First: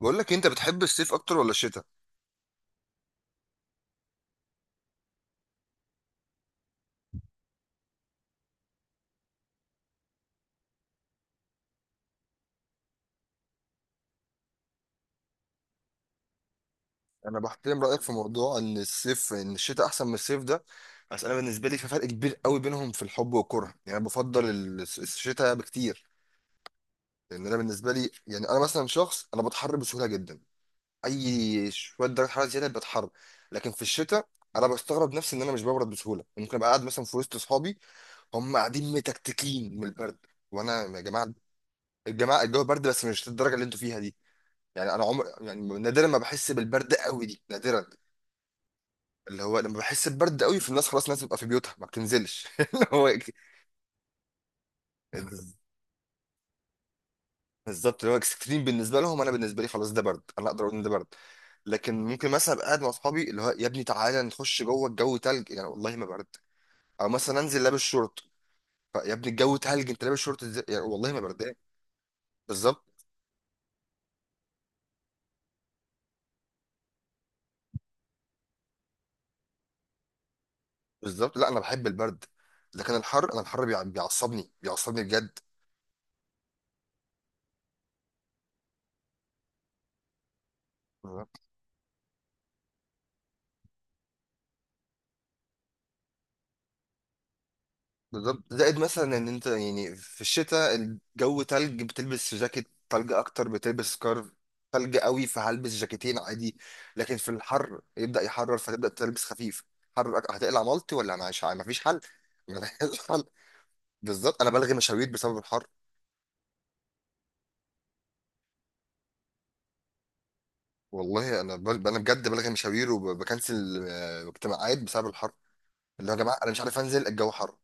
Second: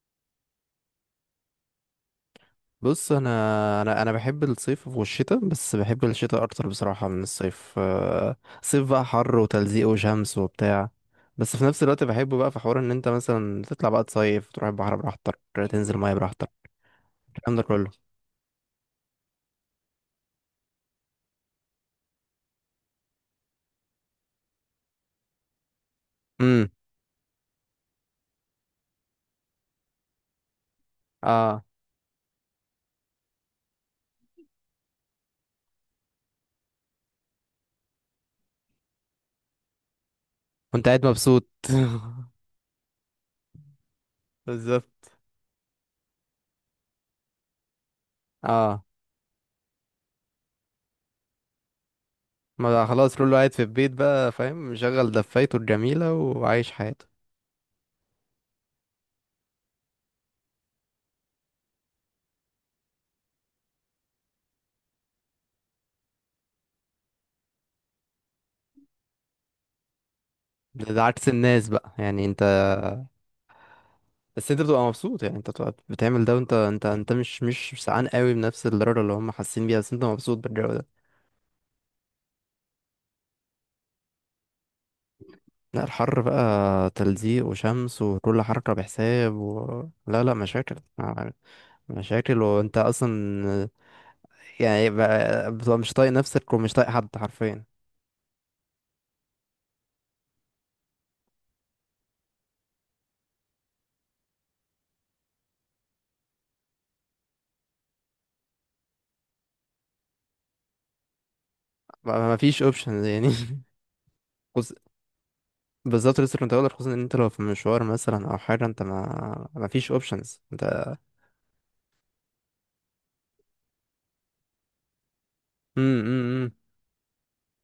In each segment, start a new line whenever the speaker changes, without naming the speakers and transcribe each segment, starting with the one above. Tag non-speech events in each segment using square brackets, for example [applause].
بقول لك إيه، انت بتحب الصيف اكتر ولا الشتاء؟
بص، انا بحب الصيف والشتاء، بس بحب الشتاء اكتر بصراحه من الصيف. صيف بقى حر وتلزيق وشمس وبتاع، بس في نفس الوقت بحبه بقى في حوار ان انت مثلا تطلع بقى تصيف، تروح البحر براحتك، تنزل ميه براحتك.
انا
الكلام ده
بحترم
كله.
رايك في موضوع ان الشتاء احسن من الصيف ده. بس انا بالنسبه لي في فرق كبير قوي بينهم في الحب والكره، يعني انا بفضل الشتاء بكتير،
امم.
لان انا بالنسبه لي يعني انا مثلا شخص انا بتحر بسهوله جدا.
اه،
اي شويه درجه حراره زياده بتحر. لكن في الشتاء انا بستغرب نفسي ان انا مش ببرد بسهوله. ممكن ابقى قاعد مثلا في وسط اصحابي هم قاعدين متكتكين من البرد، وانا
وانت
يا
قاعد
جماعه
مبسوط [laughs]
الجماعه الجو برد بس مش الدرجه اللي انتوا فيها دي. يعني انا
بالظبط.
عمر يعني نادرا ما بحس بالبرد قوي دي، نادرا.
اه،
اللي هو لما بحس ببرد قوي في الناس خلاص، الناس بتبقى في بيوتها ما بتنزلش.
ما
[laughs]
ده
اللي هو
خلاص كله قاعد في البيت بقى فاهم، مشغل دفايته الجميله وعايش حياته.
بالظبط اللي هو اكستريم بالنسبه لهم. انا بالنسبه لي خلاص، ده برد، انا اقدر اقول ان ده برد. لكن ممكن مثلا ابقى قاعد مع اصحابي اللي هو يا ابني تعالى نخش جوه الجو تلج، يعني والله ما برد. او مثلا انزل لابس شورت. يا ابني الجو تلج انت لابس شورت ازاي؟ يعني
ده
والله ما
عكس
بردان.
الناس بقى، يعني انت
بالظبط،
بس انت بتبقى مبسوط، يعني انت بتبقى بتعمل ده وانت انت انت مش سعان قوي بنفس الدرجة اللي هم حاسين بيها، بس انت مبسوط بالجو ده.
بالظبط، لا انا بحب البرد. لكن الحر، انا الحر بيعصبني بجد.
لا، الحر بقى تلزيق وشمس وكل حركة بحساب و لا لا مشاكل، مشاكل، وانت اصلا يعني بقى بتبقى مش طايق نفسك ومش طايق حد حرفيا.
بالظبط. زائد مثلا ان انت يعني في الشتاء الجو تلج بتلبس في جاكيت، تلج اكتر بتلبس سكارف، تلج قوي فهلبس جاكيتين عادي. لكن في الحر يبدأ يحرر فتبدأ تلبس خفيف. حر هتقلع مالتي؟ ولا مش عارف، مفيش حل.
ما فيش
[laughs] مفيش
اوبشن
حل.
يعني [laughs]
بالظبط، انا
خص-
بلغي مشاوير بسبب الحر.
بالظبط، لسه كنت هقولك، خصوصا ان انت لو في مشوار مثلا او حاجة انت، ما فيش اوبشنز انت.
والله انا انا بجد بلغي مشاوير وبكنسل اجتماعات بسبب الحر. اللي هو يا جماعه
امم.
انا مش عارف انزل الجو حر.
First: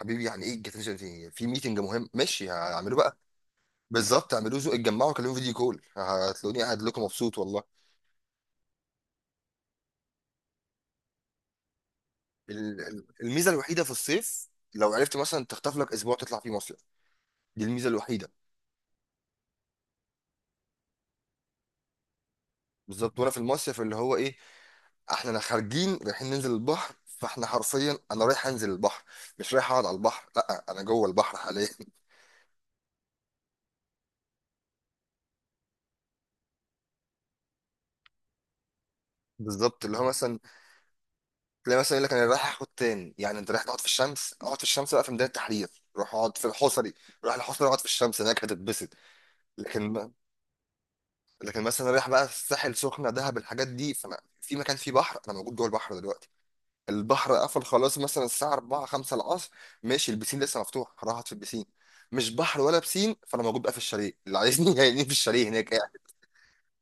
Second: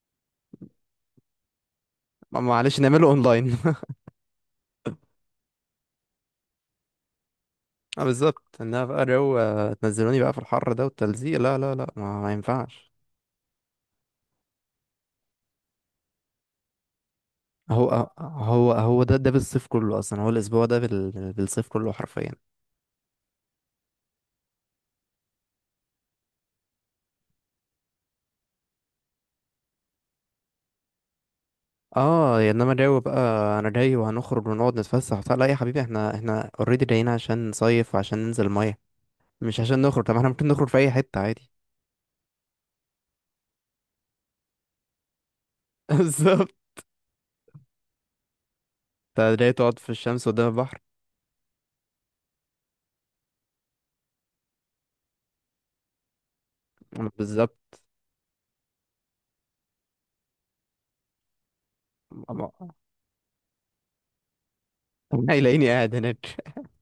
حبيبي يعني ايه الجاكيت؟ في ميتنج مهم ماشي
معلش
هعمله
نعمله
بقى.
اونلاين [laughs]
بالظبط، اعملوا اتجمعوا، كلموا فيديو كول، هتلاقوني قاعد لكم مبسوط والله.
اه بالظبط، انها بقى جو، تنزلوني بقى في الحر ده والتلزيق، لا لا لا، ما ينفعش.
الميزه الوحيده في الصيف لو عرفت مثلا تخطف لك اسبوع تطلع فيه مصيف، دي الميزه
هو
الوحيده.
هو ده بالصيف كله، اصلا هو الاسبوع ده بال... بالصيف كله حرفيا.
بالظبط. وانا في المصيف اللي هو ايه، احنا خارجين رايحين ننزل البحر، فاحنا حرفيا انا رايح انزل البحر، مش رايح اقعد على البحر، لا، انا جوه البحر حاليا. [laughs]
اه يا انما جو بقى. انا جاي وهنخرج ونقعد نتفسح وبتاع، لا يا حبيبي احنا اوريدي جايين عشان نصيف وعشان ننزل الميه، مش عشان
بالظبط، اللي هو
نخرج. طب احنا
مثلا
ممكن نخرج في اي حته عادي.
تلاقي مثلا يقول لك انا رايح اخد تان، يعني انت رايح تقعد في الشمس؟ اقعد في الشمس بقى في ميدان التحرير.
[laughs]
روح اقعد في
بالظبط.
الحصري، روح الحصري اقعد في الشمس هناك، هتتبسط.
انت جاي تقعد في
لكن
الشمس قدام البحر.
لكن مثلا رايح بقى الساحل، سخنه، دهب، الحاجات دي، فانا في مكان فيه بحر، انا موجود جوه البحر دلوقتي. البحر قفل
بالظبط.
خلاص مثلا الساعه 4 5 العصر، ماشي البسين لسه مفتوح، راحت في البسين.
[laughs]
مش بحر
أما-
ولا بسين، فانا موجود بقى في الشاليه اللي عايزني. [laughs] يعني في الشاليه
هيلاقيني
هناك قاعد.
قاعد هناك.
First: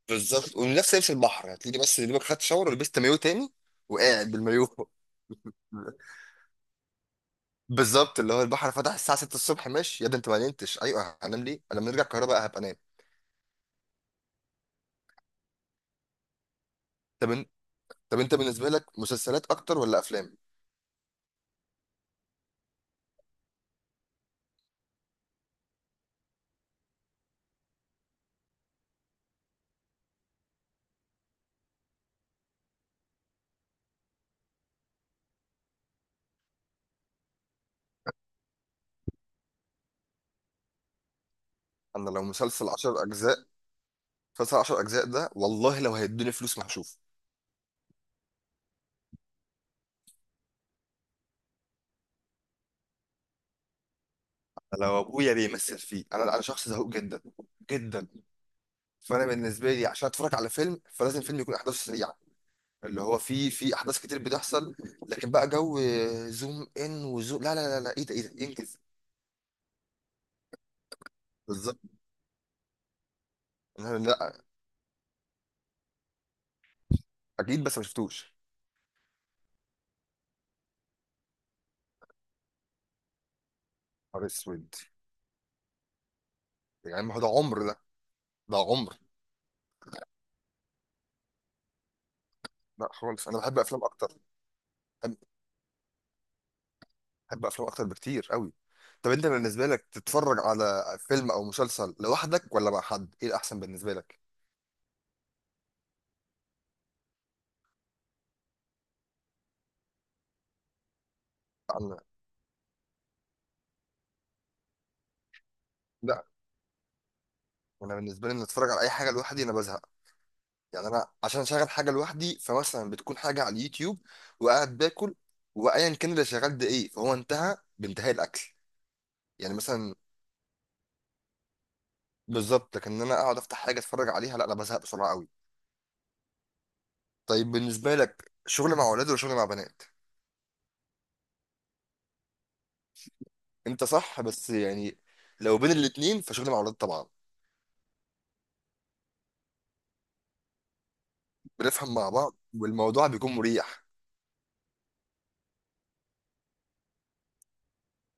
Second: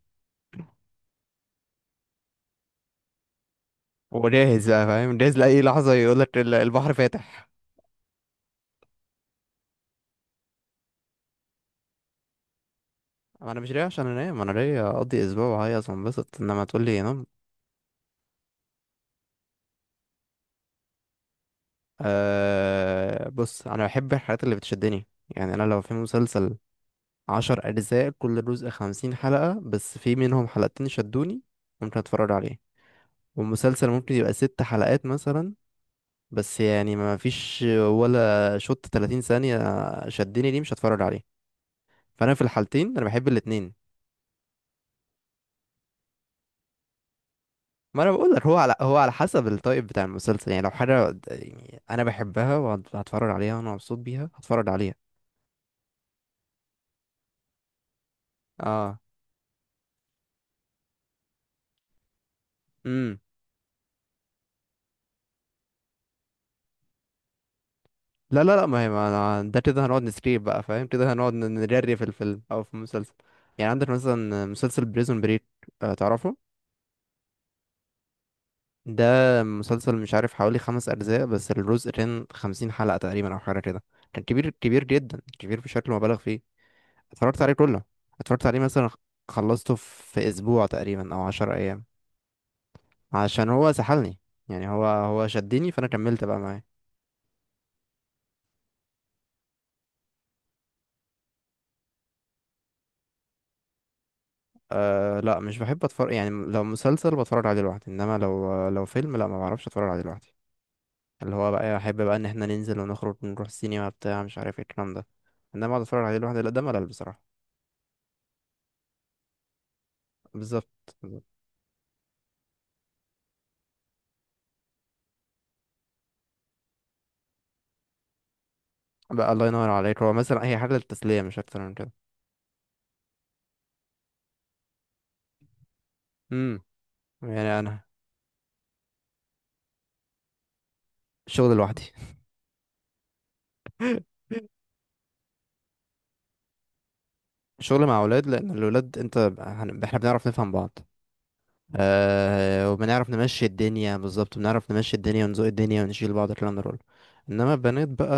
بالظبط، ونفس لبس البحر، هتلاقي بس يا دوبك خدت شاور ولبست مايو تاني
[laughs]
وقاعد بالمايو.
وجاهز بقى فاهم، جاهز لأي لحظة يقولك البحر فاتح.
بالظبط، اللي هو البحر فتح الساعه 6 الصبح، ماشي، يا ده انت ما نمتش؟ ايوه هنام ليه؟ انا لما نرجع القاهره بقى هبقى انام.
ما انا مش ليا عشان انام، انا ليا اقضي اسبوع وهيص وانبسط، انما تقول لي نام.
طب إن- طب انت بالنسبه لك مسلسلات اكتر ولا افلام؟
أه بص، انا بحب الحاجات اللي بتشدني. يعني انا لو في مسلسل 10 اجزاء، كل جزء 50 حلقة، بس في منهم حلقتين شدوني، ممكن اتفرج عليه. والمسلسل ممكن يبقى ست حلقات مثلا، بس يعني ما فيش ولا شوط 30 ثانية شدني، ليه مش هتفرج عليه.
انا لو
فانا في
مسلسل
الحالتين
10
انا بحب
اجزاء،
الاتنين.
مسلسل 10 اجزاء ده والله لو هيدوني فلوس ما هشوفه.
ما انا بقول لك هو على حسب التايب بتاع المسلسل. يعني لو حاجه يعني انا بحبها وهتفرج عليها وانا مبسوط بيها هتفرج عليها.
لو ابويا بيمثل فيه، انا شخص زهوق جدا، جدا.
اه.
فانا بالنسبه لي عشان اتفرج على فيلم، فلازم فيلم يكون احداثه سريعه، اللي هو
امم.
فيه في احداث كتير بتحصل. لكن بقى جو زوم ان وزوم، لا لا لا لا، ايه ده ايه
لا
ده
لا لا،
انجز.
ما هي، ما أنا ده كده هنقعد نسكيب بقى فاهم، كده هنقعد
بالظبط.
نجري في الفيلم او في المسلسل. يعني عندك
لا، لا،
مثلا مسلسل بريزون بريك، تعرفه؟
اكيد بس ما شفتوش.
ده مسلسل مش عارف حوالي 5 اجزاء، بس الجزء كان 50 حلقه تقريبا او حاجه كده. كان
نهار
كبير
اسود،
كبير جدا، كبير بشكل مبالغ فيه.
يعني ما هو ده
اتفرجت عليه
عمر ده،
كله. اتفرجت
ده
عليه مثلا
عمر.
خلصته في اسبوع تقريبا او 10 ايام.
لا خالص، انا
عشان
بحب
هو
افلام اكتر،
سحلني، يعني هو شدني فانا كملت بقى معاه.
بحب افلام اكتر بكتير قوي. طب انت بالنسبه لك تتفرج على فيلم او مسلسل لوحدك ولا مع حد؟ ايه الاحسن بالنسبه لك؟
أه لا، مش بحب اتفرج. يعني لو مسلسل بتفرج عليه لوحدي، انما لو لو فيلم لا ما بعرفش اتفرج عليه لوحدي. اللي هو بقى
انا
احب بقى ان احنا ننزل ونخرج ونروح السينما بتاع مش عارف ايه الكلام ده. انما اقعد اتفرج عليه
لا،
لوحدي لا ده ملل بصراحة.
انا بالنسبه لي ان اتفرج على اي حاجه لوحدي انا بزهق.
بالظبط،
يعني انا
بالظبط.
عشان اشغل حاجه لوحدي فمثلا بتكون حاجه على اليوتيوب وقاعد باكل، وايا كان اللي شغال ده ايه فهو انتهى بانتهاء الاكل.
بقى الله
يعني
ينور
مثلا،
عليك، هو مثلا هي حاجة للتسلية مش اكتر من كده.
بالظبط. لكن ان انا اقعد افتح حاجه اتفرج عليها، لا، انا بزهق بسرعه قوي.
امم.
طيب
يعني انا.
بالنسبه لك شغل مع اولاد ولا شغل مع بنات؟
شغل لوحدي
انت صح،
[laughs]
بس يعني لو بين الاتنين فشغل مع اولاد طبعا.
شغل مع اولاد، لان الولاد انت احنا بنعرف نفهم بعض.
بنفهم مع بعض
آه
والموضوع
وبنعرف
بيكون
نمشي
مريح.
الدنيا، بالظبط بنعرف نمشي الدنيا ونزوق الدنيا ونشيل بعض الكلام ده كله. انما البنات بقى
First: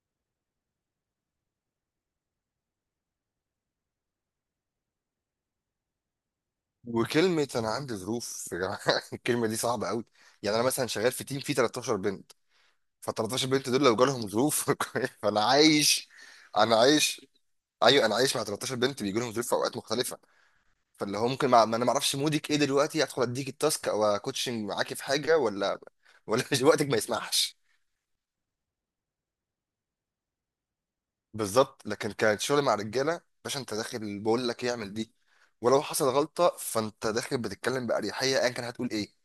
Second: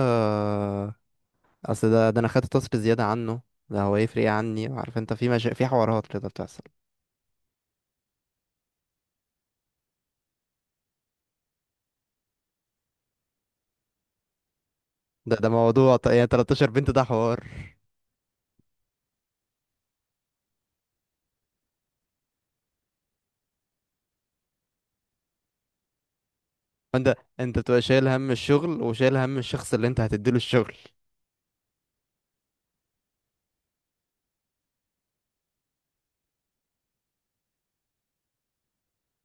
اصل ده انا خدت تصري زياده عنه. ده هو يفرق ايه عني، عارف انت في مشا في حوارات كده بتحصل.
وكلمة أنا عندي ظروف، [laughs] يا جماعة، الكلمة دي صعبة قوي. يعني أنا مثلا شغال في تيم فيه 13 بنت. ف 13 بنت دول لو جالهم ظروف [laughs]
ده
فأنا
ده موضوع
عايش،
يعني 13
أنا
بنت ده
عايش.
حوار.
أيوه، أنا عايش مع 13 بنت بيجي لهم ظروف في أوقات مختلفة. فاللي هو ممكن ما أعرفش مودك إيه دلوقتي، أدخل أديك التاسك أو أكوتشنج معاكي في حاجة، ولا ولا [laughs] وقتك ما
انت
يسمحش.
انت بتبقى شايل هم الشغل وشايل هم الشخص اللي انت هتديله الشغل.
بالظبط. لكن كان شغل مع رجاله باشا، انت داخل بقول لك يعمل دي، ولو حصل غلطه فانت داخل بتتكلم باريحيه ايا كان هتقول ايه.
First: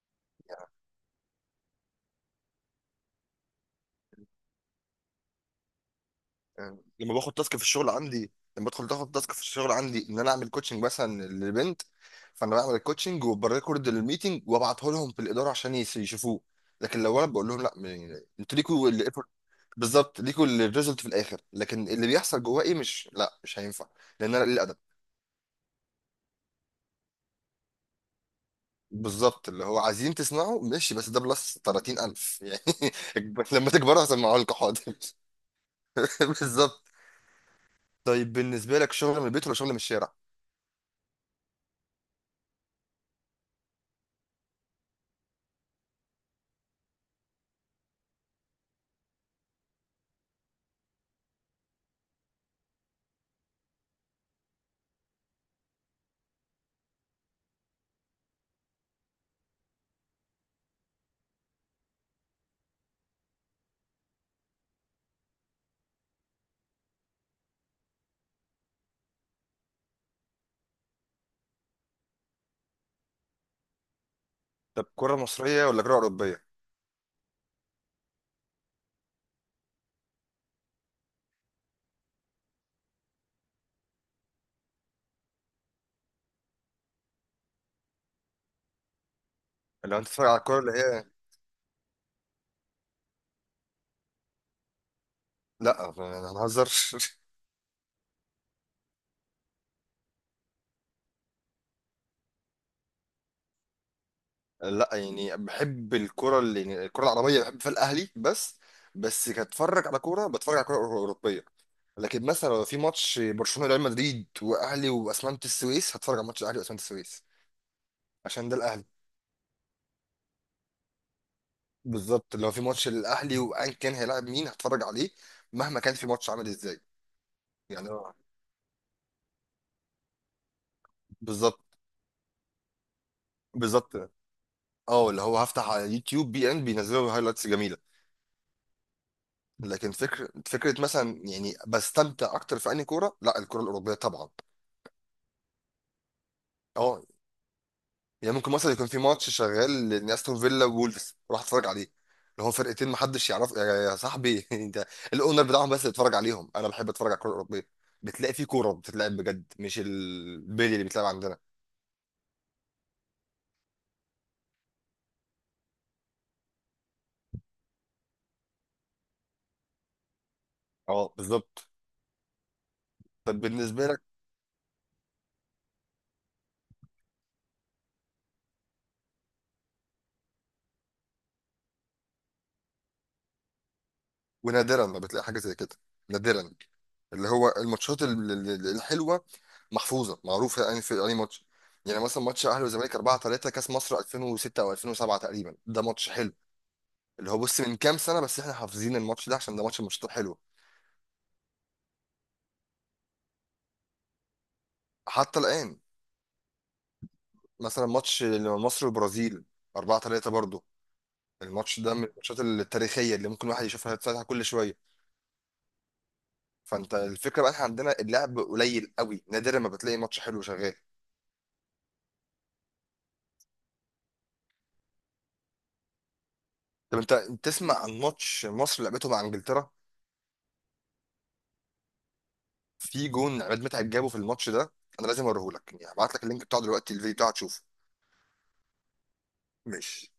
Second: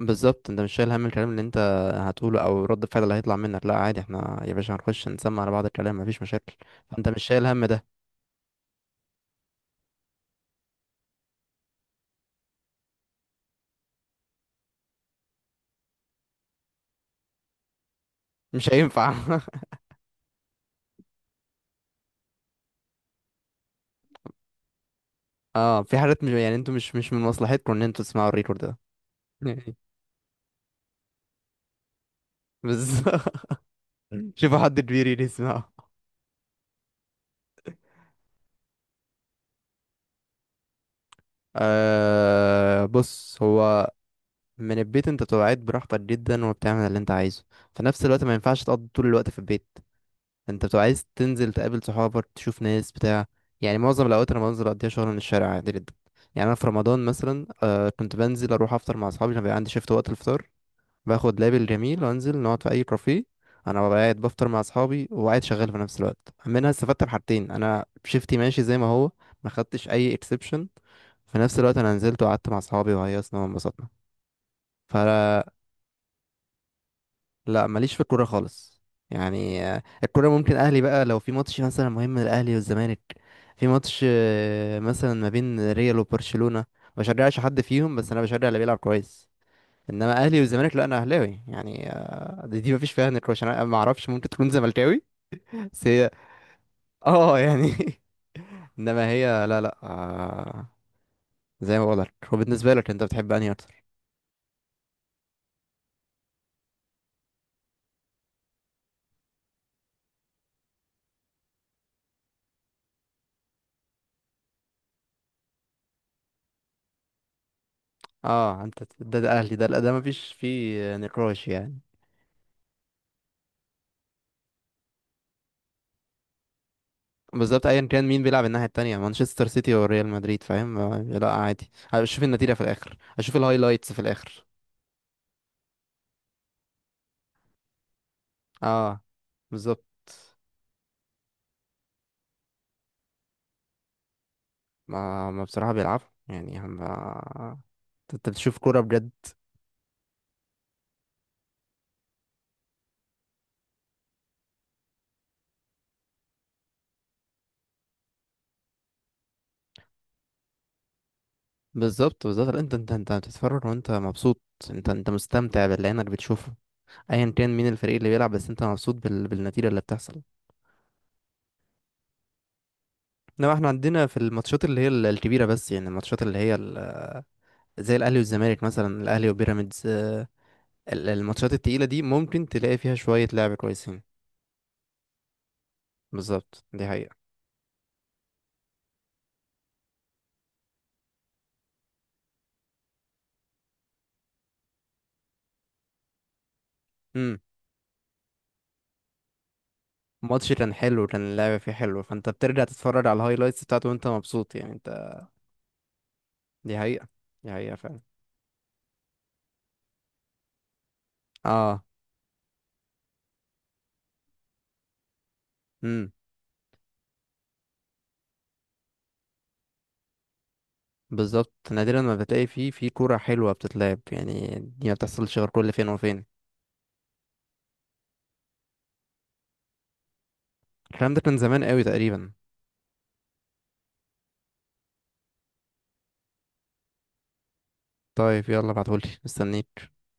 بالظبط انت مش شايل هم الكلام اللي انت هتقوله او رد الفعل اللي هيطلع منك، لا عادي احنا يا باشا هنخش نسمع على بعض الكلام مفيش مشاكل.
يعني
فانت
لما
مش
باخد
شايل
تاسك في
هم ده.
الشغل عندي، لما بدخل تاخد تاسك في الشغل عندي ان انا اعمل كوتشنج مثلا لبنت، فانا بعمل الكوتشنج وبريكورد الميتنج وابعته لهم في الاداره عشان يشوفوه. لكن لو انا بقول لهم لا انتوا
مش
ليكوا
هينفع
الايفورت،
[laughs]
بالظبط، ليكوا الريزلت في الاخر، لكن اللي بيحصل جواه ايه مش هينفع. لان انا
اه، في حاجات مش يعني انتوا مش من مصلحتكم ان انتوا تسمعوا الريكورد ده
بالظبط، اللي
يعني
هو عايزين تسمعه ماشي بس ده بلس 30000
[laughs]
يعني.
بس
[laughs] لما تكبروا هسمعه لكم،
شوفوا حد
حاضر.
كبير يجي يسمعه.
[laughs] بالظبط. طيب بالنسبة لك شغل من البيت ولا شغل من الشارع؟
آه بص هو، من البيت انت بتبقى قاعد براحتك جدا وبتعمل اللي انت عايزه. في نفس الوقت ما ينفعش تقضي طول الوقت في البيت، انت بتبقى عايز تنزل تقابل صحابك تشوف ناس بتاع. يعني معظم الاوقات انا بنزل اقضيها شغل من الشارع عادي جدا. يعني انا في رمضان مثلا كنت بنزل اروح افطر مع اصحابي لما بيبقى عندي شيفت وقت الفطار. باخد لابل جميل وانزل نقعد في اي كافيه. انا ببقى قاعد بفطر مع اصحابي وقاعد شغال في نفس الوقت. منها استفدت بحاجتين، انا شيفتي ماشي زي ما هو، ما خدتش اي اكسبشن. في نفس الوقت انا نزلت وقعدت مع اصحابي وهيصنا وانبسطنا.
طب كرة
فلا.
مصرية ولا كرة أوروبية؟
لا ماليش في الكوره خالص. يعني الكوره ممكن اهلي بقى لو في ماتش مثلا مهم للاهلي والزمالك. في ماتش مثلا ما بين ريال وبرشلونة ما بشجعش حد فيهم، بس انا بشجع اللي بيلعب كويس.
لو أنت
انما
بتتفرج على
اهلي
الكرة اللي
والزمالك لا، انا
هي،
اهلاوي يعني، دي مفيش فيها نقاش. انا ما اعرفش ممكن تكون زملكاوي بس
لا،
هي
أنا هنهزر.
اه يعني [laughs] انما هي لا لا زي ما بقولك هو بالنسبه لك، انت بتحب انهي اكتر؟
[laughs] لا، يعني بحب الكرة اللي يعني الكرة العربية بحب فيها الأهلي بس، بس كاتفرج على كورة بتفرج على كرة أوروبية. لكن مثلا لو في ماتش برشلونة ريال مدريد وأهلي وأسمنت السويس، هتفرج على ماتش الأهلي وأسمنت السويس، عشان ده
اه انت
الأهلي.
ده اهلي ده لا ده مفيش فيه نقاش يعني.
بالظبط، لو في ماتش للاهلي وان كان هيلاعب مين هتفرج عليه، مهما كان في ماتش عامل ازاي.
بالظبط ايا
يعني
كان
اه،
مين بيلعب الناحيه التانية، مانشستر سيتي وريال مدريد فاهم، لا
بالظبط،
عادي اشوف النتيجه في الاخر، اشوف الهايلايتس
بالظبط.
في الاخر.
اه، اللي هو هفتح على يوتيوب بي ان بينزلوا هايلايتس جميله.
اه بالظبط.
لكن فكره فكره مثلا، يعني بستمتع اكتر في انهي كوره؟ لا الكوره الاوروبيه طبعا.
ما بصراحه بيلعبوا يعني هم،
اه،
انت
يعني ممكن
بتشوف
مثلا
كوره
يكون في
بجد.
ماتش شغال لاستون فيلا وولفز اروح اتفرج عليه، اللي هو فرقتين محدش يعرف، يا صاحبي، [laughs] انت الاونر بتاعهم؟ بس اتفرج عليهم، انا بحب اتفرج على الكوره الاوروبيه، بتلاقي في كوره بتتلعب بجد، مش البيلي اللي بيتلعب عندنا.
بالظبط، بالظبط، لا، انت بتتفرج وانت مبسوط. انت مستمتع باللي عينك بتشوفه، ايا كان مين الفريق اللي بيلعب، بس انت مبسوط بال... بالنتيجه اللي بتحصل.
اه بالظبط. طب
انما احنا
بالنسبه لك،
عندنا في الماتشات اللي هي الكبيره، بس يعني الماتشات اللي هي ال... زي الاهلي والزمالك مثلا، الاهلي وبيراميدز، الماتشات التقيله دي ممكن تلاقي فيها شويه لعب كويسين.
ونادرا ما بتلاقي حاجه زي كده، نادرا.
بالظبط دي حقيقه.
اللي هو الماتشات الحلوه محفوظه معروفه يعني في اي ماتش. يعني مثلا ماتش اهلي وزمالك 4-3 كاس مصر 2006 او 2007 تقريبا، ده ماتش حلو. اللي هو
امم.
بص من كام سنه بس احنا حافظين الماتش ده عشان ده ماتش من الماتشات الحلوه
الماتش كان حلو، كان اللعب فيه حلو، فانت بترجع تتفرج على الهايلايتس بتاعته وانت مبسوط يعني انت.
حتى الان.
دي حقيقه. دي حقيقه
مثلا
فعلا.
ماتش مصر والبرازيل 4-3 برضه، الماتش
اه.
ده من الماتشات التاريخيه اللي ممكن واحد يشوفها يتفتح كل شويه.
امم.
فانت الفكره بقى احنا عندنا اللعب قليل قوي، نادرا ما بتلاقي ماتش حلو شغال.
بالظبط نادرا ما بتلاقي فيه في كورة حلوة بتتلعب، يعني دي ما بتحصلش غير كل فين وفين.
طب انت، تسمع عن ماتش مصر لعبته مع انجلترا؟
الكلام ده كان زمان قوي تقريبا.
في جون عماد متعب جابه في الماتش ده، انا لازم اوريهولك، يعني هبعت لك اللينك بتاعه دلوقتي الفيديو بتاعه تشوفه.
طيب يلا ابعتهولي مستنيك.
ماشي.